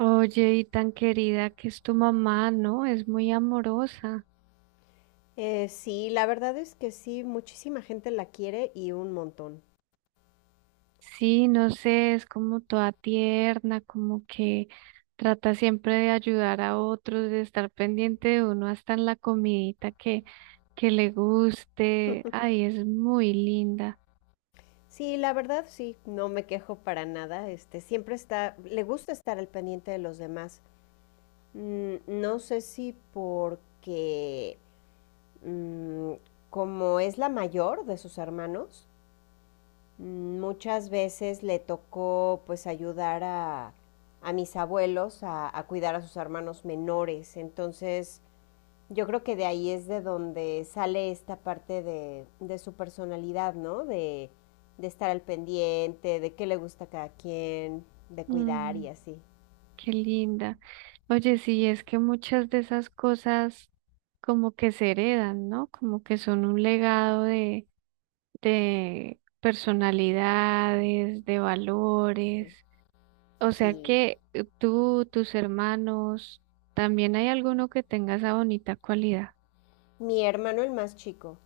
Oye, y tan querida que es tu mamá, ¿no? Es muy amorosa. Sí, la verdad es que sí, muchísima gente la quiere y un montón. Sí, no sé, es como toda tierna, como que trata siempre de ayudar a otros, de estar pendiente de uno hasta en la comidita que le guste. Ay, es muy linda. Sí, la verdad sí, no me quejo para nada. Este, siempre está, le gusta estar al pendiente de los demás. No sé si porque mm, como es la mayor de sus hermanos, muchas veces le tocó pues ayudar a mis abuelos a cuidar a sus hermanos menores. Entonces, yo creo que de ahí es de donde sale esta parte de su personalidad, ¿no? De estar al pendiente, de qué le gusta a cada quien, de cuidar Mm, y así. qué linda. Oye, sí, es que muchas de esas cosas como que se heredan, ¿no? Como que son un legado de personalidades, de valores. O sea Sí. que tú, tus hermanos, también hay alguno que tenga esa bonita cualidad. Mi hermano, el más chico.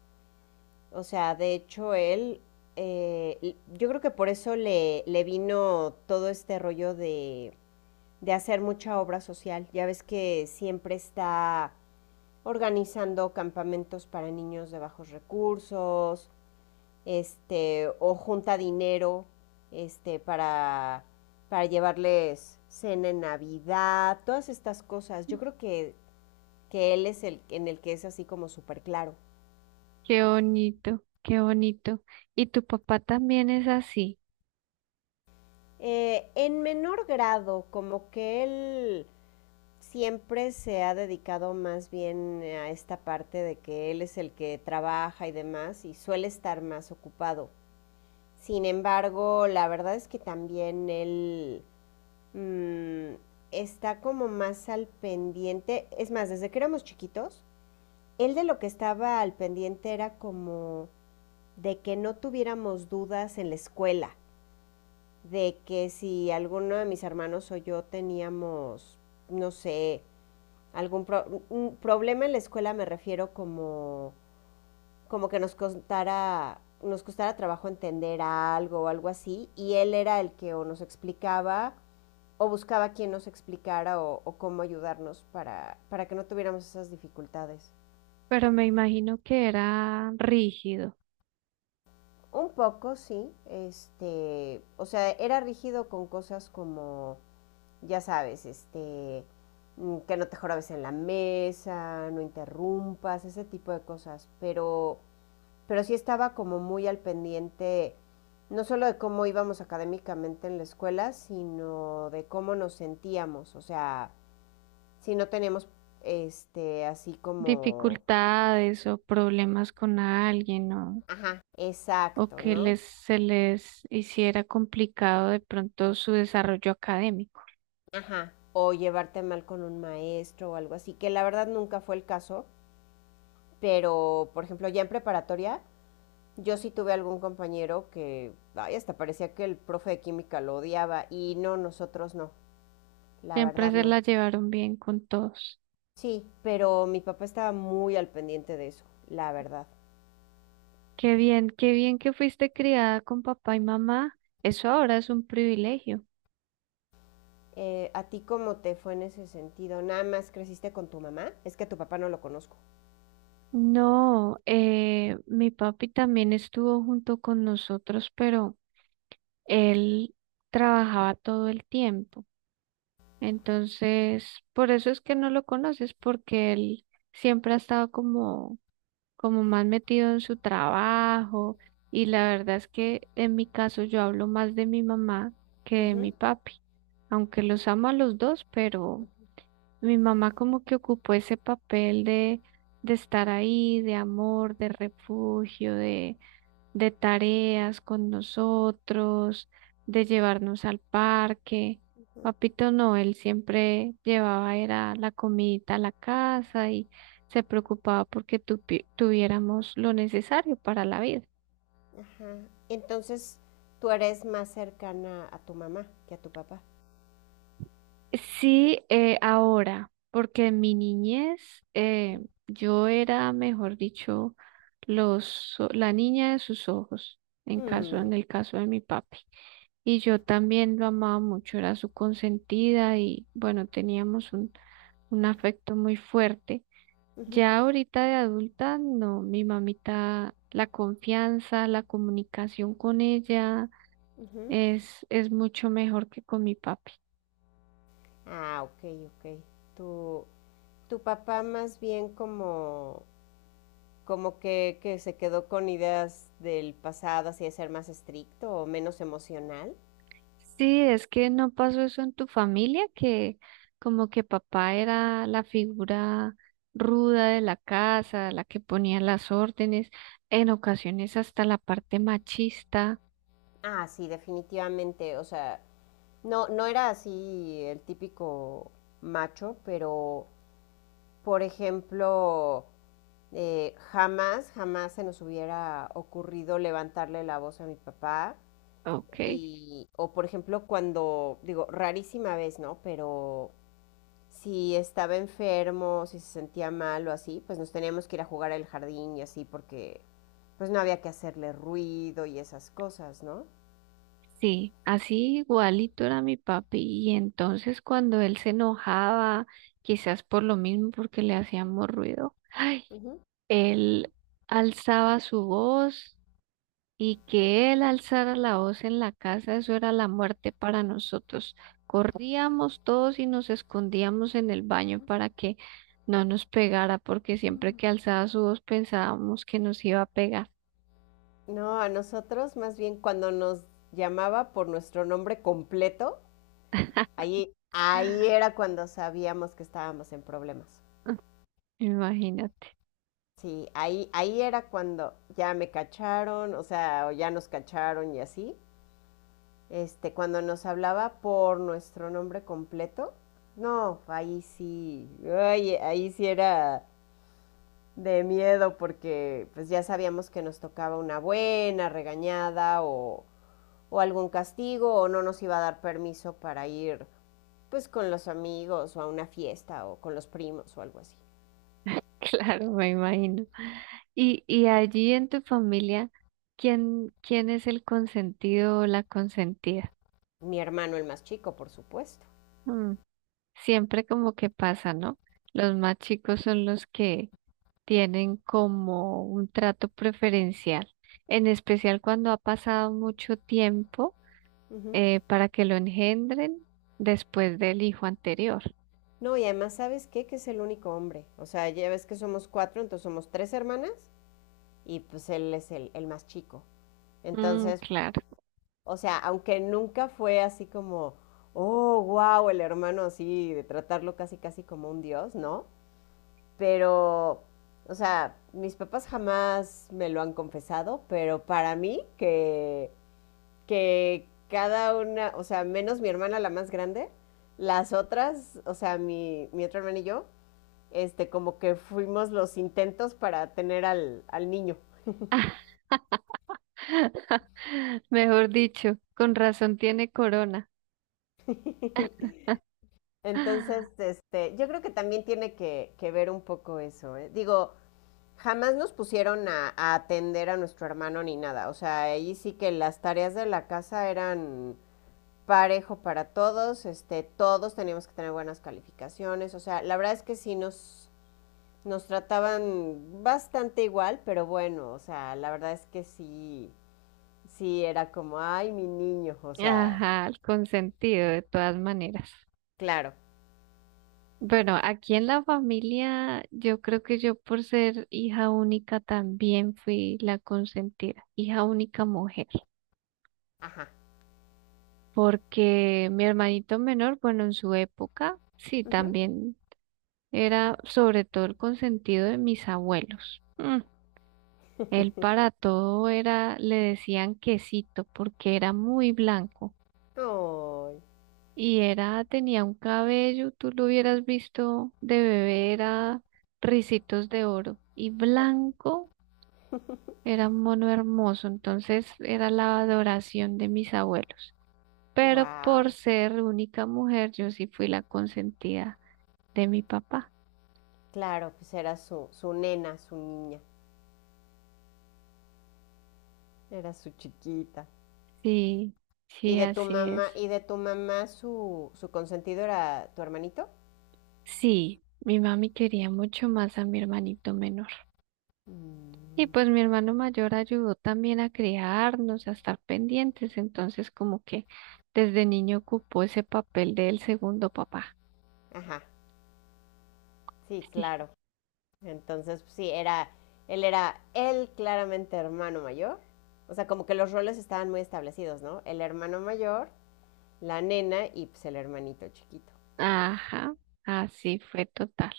O sea, de hecho, él, yo creo que por eso le vino todo este rollo de hacer mucha obra social. Ya ves que siempre está organizando campamentos para niños de bajos recursos, este, o junta dinero, este, para llevarles cena en Navidad, todas estas cosas. Yo creo que él es el en el que es así como súper claro. Qué bonito, qué bonito. Y tu papá también es así, En menor grado, como que él siempre se ha dedicado más bien a esta parte de que él es el que trabaja y demás y suele estar más ocupado. Sin embargo, la verdad es que también él mm, está como más al pendiente. Es más, desde que éramos chiquitos, él de lo que estaba al pendiente era como de que no tuviéramos dudas en la escuela, de que si alguno de mis hermanos o yo teníamos, no sé, un problema en la escuela, me refiero como, como que nos costara trabajo entender algo o algo así, y él era el que o nos explicaba o buscaba quien nos explicara o cómo ayudarnos para que no tuviéramos esas dificultades. pero me imagino que era rígido. Un poco, sí. Este, o sea, era rígido con cosas como, ya sabes, este, que no te jorabes en la mesa, no interrumpas, ese tipo de cosas. Pero sí estaba como muy al pendiente, no solo de cómo íbamos académicamente en la escuela, sino de cómo nos sentíamos. O sea, si no tenemos este así como Dificultades o problemas con alguien ajá, o exacto, que ¿no? Se les hiciera complicado de pronto su desarrollo académico. Ajá. O llevarte mal con un maestro o algo así, que la verdad nunca fue el caso, pero por ejemplo, ya en preparatoria yo sí tuve algún compañero que ay, hasta parecía que el profe de química lo odiaba y no, nosotros no, la Siempre verdad se no. la llevaron bien con todos. Sí, pero mi papá estaba muy al pendiente de eso, la verdad. Qué bien que fuiste criada con papá y mamá. Eso ahora es un privilegio. ¿A ti cómo te fue en ese sentido? ¿Nada más creciste con tu mamá? Es que a tu papá no lo conozco. No, mi papi también estuvo junto con nosotros, pero él trabajaba todo el tiempo. Entonces, por eso es que no lo conoces, porque él siempre ha estado como, como más metido en su trabajo. Y la verdad es que en mi caso yo hablo más de mi mamá que de mi Ujú. papi, aunque los amo a los dos, pero... Mi mamá como que ocupó ese papel de estar ahí, de amor, de refugio, de tareas con nosotros, de llevarnos al parque. Papito no, él siempre llevaba era la comidita a la casa y se preocupaba porque tuviéramos lo necesario para la vida. Ajá. Entonces, tú eres más cercana a tu mamá que a tu papá. Sí, ahora, porque en mi niñez yo era, mejor dicho, la niña de sus ojos, Mm, en el caso de mi papi. Y yo también lo amaba mucho, era su consentida y bueno, teníamos un afecto muy fuerte. ujú, Ya ahorita de adulta, no, mi mamita, la confianza, la comunicación con ella ujú. Es mucho mejor que con mi papi. Ah, ok, ok. Tu, tu papá más bien como, como que se quedó con ideas del pasado, así de ser más estricto o menos emocional. Sí, es que no pasó eso en tu familia, que como que papá era la figura ruda de la casa, la que ponía las órdenes, en ocasiones hasta la parte machista. Ah, sí, definitivamente. O sea, no, no era así el típico macho, pero, por ejemplo, eh, jamás, jamás se nos hubiera ocurrido levantarle la voz a mi papá. Ok, Y, o por ejemplo, cuando, digo, rarísima vez, ¿no? Pero si estaba enfermo, si se sentía mal o así, pues nos teníamos que ir a jugar al jardín y así porque pues no había que hacerle ruido y esas cosas, ¿no? sí, así igualito era mi papi. Y entonces cuando él se enojaba, quizás por lo mismo, porque le hacíamos ruido, ay, Ujú. él alzaba su voz y que él alzara la voz en la casa, eso era la muerte para nosotros. Corríamos todos y nos escondíamos en el baño para que no nos pegara, porque siempre que alzaba su voz pensábamos que nos iba a pegar. No, a nosotros más bien cuando nos llamaba por nuestro nombre completo, ahí, ahí era cuando sabíamos que estábamos en problemas. Imagínate. Sí, ahí, ahí era cuando ya me cacharon, o sea, o ya nos cacharon y así. Este, cuando nos hablaba por nuestro nombre completo, no, ahí sí, ay, ahí sí era de miedo porque pues ya sabíamos que nos tocaba una buena regañada o algún castigo o no nos iba a dar permiso para ir pues con los amigos o a una fiesta o con los primos o algo así. Claro, me imagino. Y allí en tu familia, ¿quién es el consentido o la consentida? Mi hermano el más chico, por supuesto. Mm, siempre como que pasa, ¿no? Los más chicos son los que tienen como un trato preferencial, en especial cuando ha pasado mucho tiempo Ujú. Para que lo engendren después del hijo anterior. No, y además, ¿sabes qué? Que es el único hombre. O sea, ya ves que somos cuatro, entonces somos tres hermanas y pues él es el más chico. Mm, Entonces, claro. o sea, aunque nunca fue así como, oh, wow, el hermano así, de tratarlo casi, casi como un dios, ¿no? Pero, o sea, mis papás jamás me lo han confesado, pero para mí que cada una, o sea, menos mi hermana la más grande, las otras, o sea, mi otra hermana y yo, este, como que fuimos los intentos para tener al niño. Mejor dicho, con razón tiene corona. Entonces, este, yo creo que también tiene que ver un poco eso. ¿Eh? Digo, jamás nos pusieron atender a nuestro hermano ni nada. O sea, ahí sí que las tareas de la casa eran parejo para todos, este, todos teníamos que tener buenas calificaciones. O sea, la verdad es que sí nos trataban bastante igual, pero bueno, o sea, la verdad es que sí, sí era como, ay, mi niño, o sea, Ajá, el consentido de todas maneras. claro, Bueno, aquí en la familia, yo creo que yo por ser hija única también fui la consentida, hija única mujer. ajá. Porque mi hermanito menor, bueno, en su época, sí, Ujú. también era sobre todo el consentido de mis abuelos. Mm, él para todo era, le decían quesito, porque era muy blanco Ay, oh, y era, tenía un cabello, tú lo hubieras visto de bebé, era ricitos de oro y blanco. Era un mono hermoso, entonces era la adoración de mis abuelos. Pero por wow. ser única mujer, yo sí fui la consentida de mi papá. Claro, pues era su, su nena, su niña, era su chiquita. Sí, ¿Y sí, de tu así mamá, es. y de tu mamá su, su consentido era tu hermanito? Sí, mi mami quería mucho más a mi hermanito menor. Y Mm. pues mi hermano mayor ayudó también a criarnos, a estar pendientes, entonces como que desde niño ocupó ese papel del segundo papá. Ajá, sí, Sí. claro. Entonces, pues, sí, era, él claramente hermano mayor. O sea, como que los roles estaban muy establecidos, ¿no? El hermano mayor, la nena y pues el hermanito chiquito. Ajá, así fue total.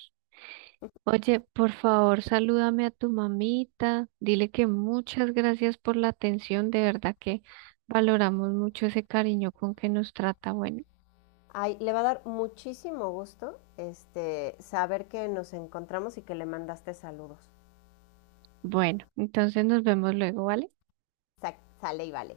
Oye, por favor, salúdame a tu mamita, dile que muchas gracias por la atención, de verdad que valoramos mucho ese cariño con que nos trata. Bueno. Ay, le va a dar muchísimo gusto este, saber que nos encontramos y que le mandaste saludos. Bueno, entonces nos vemos luego, ¿vale? Sale y vale.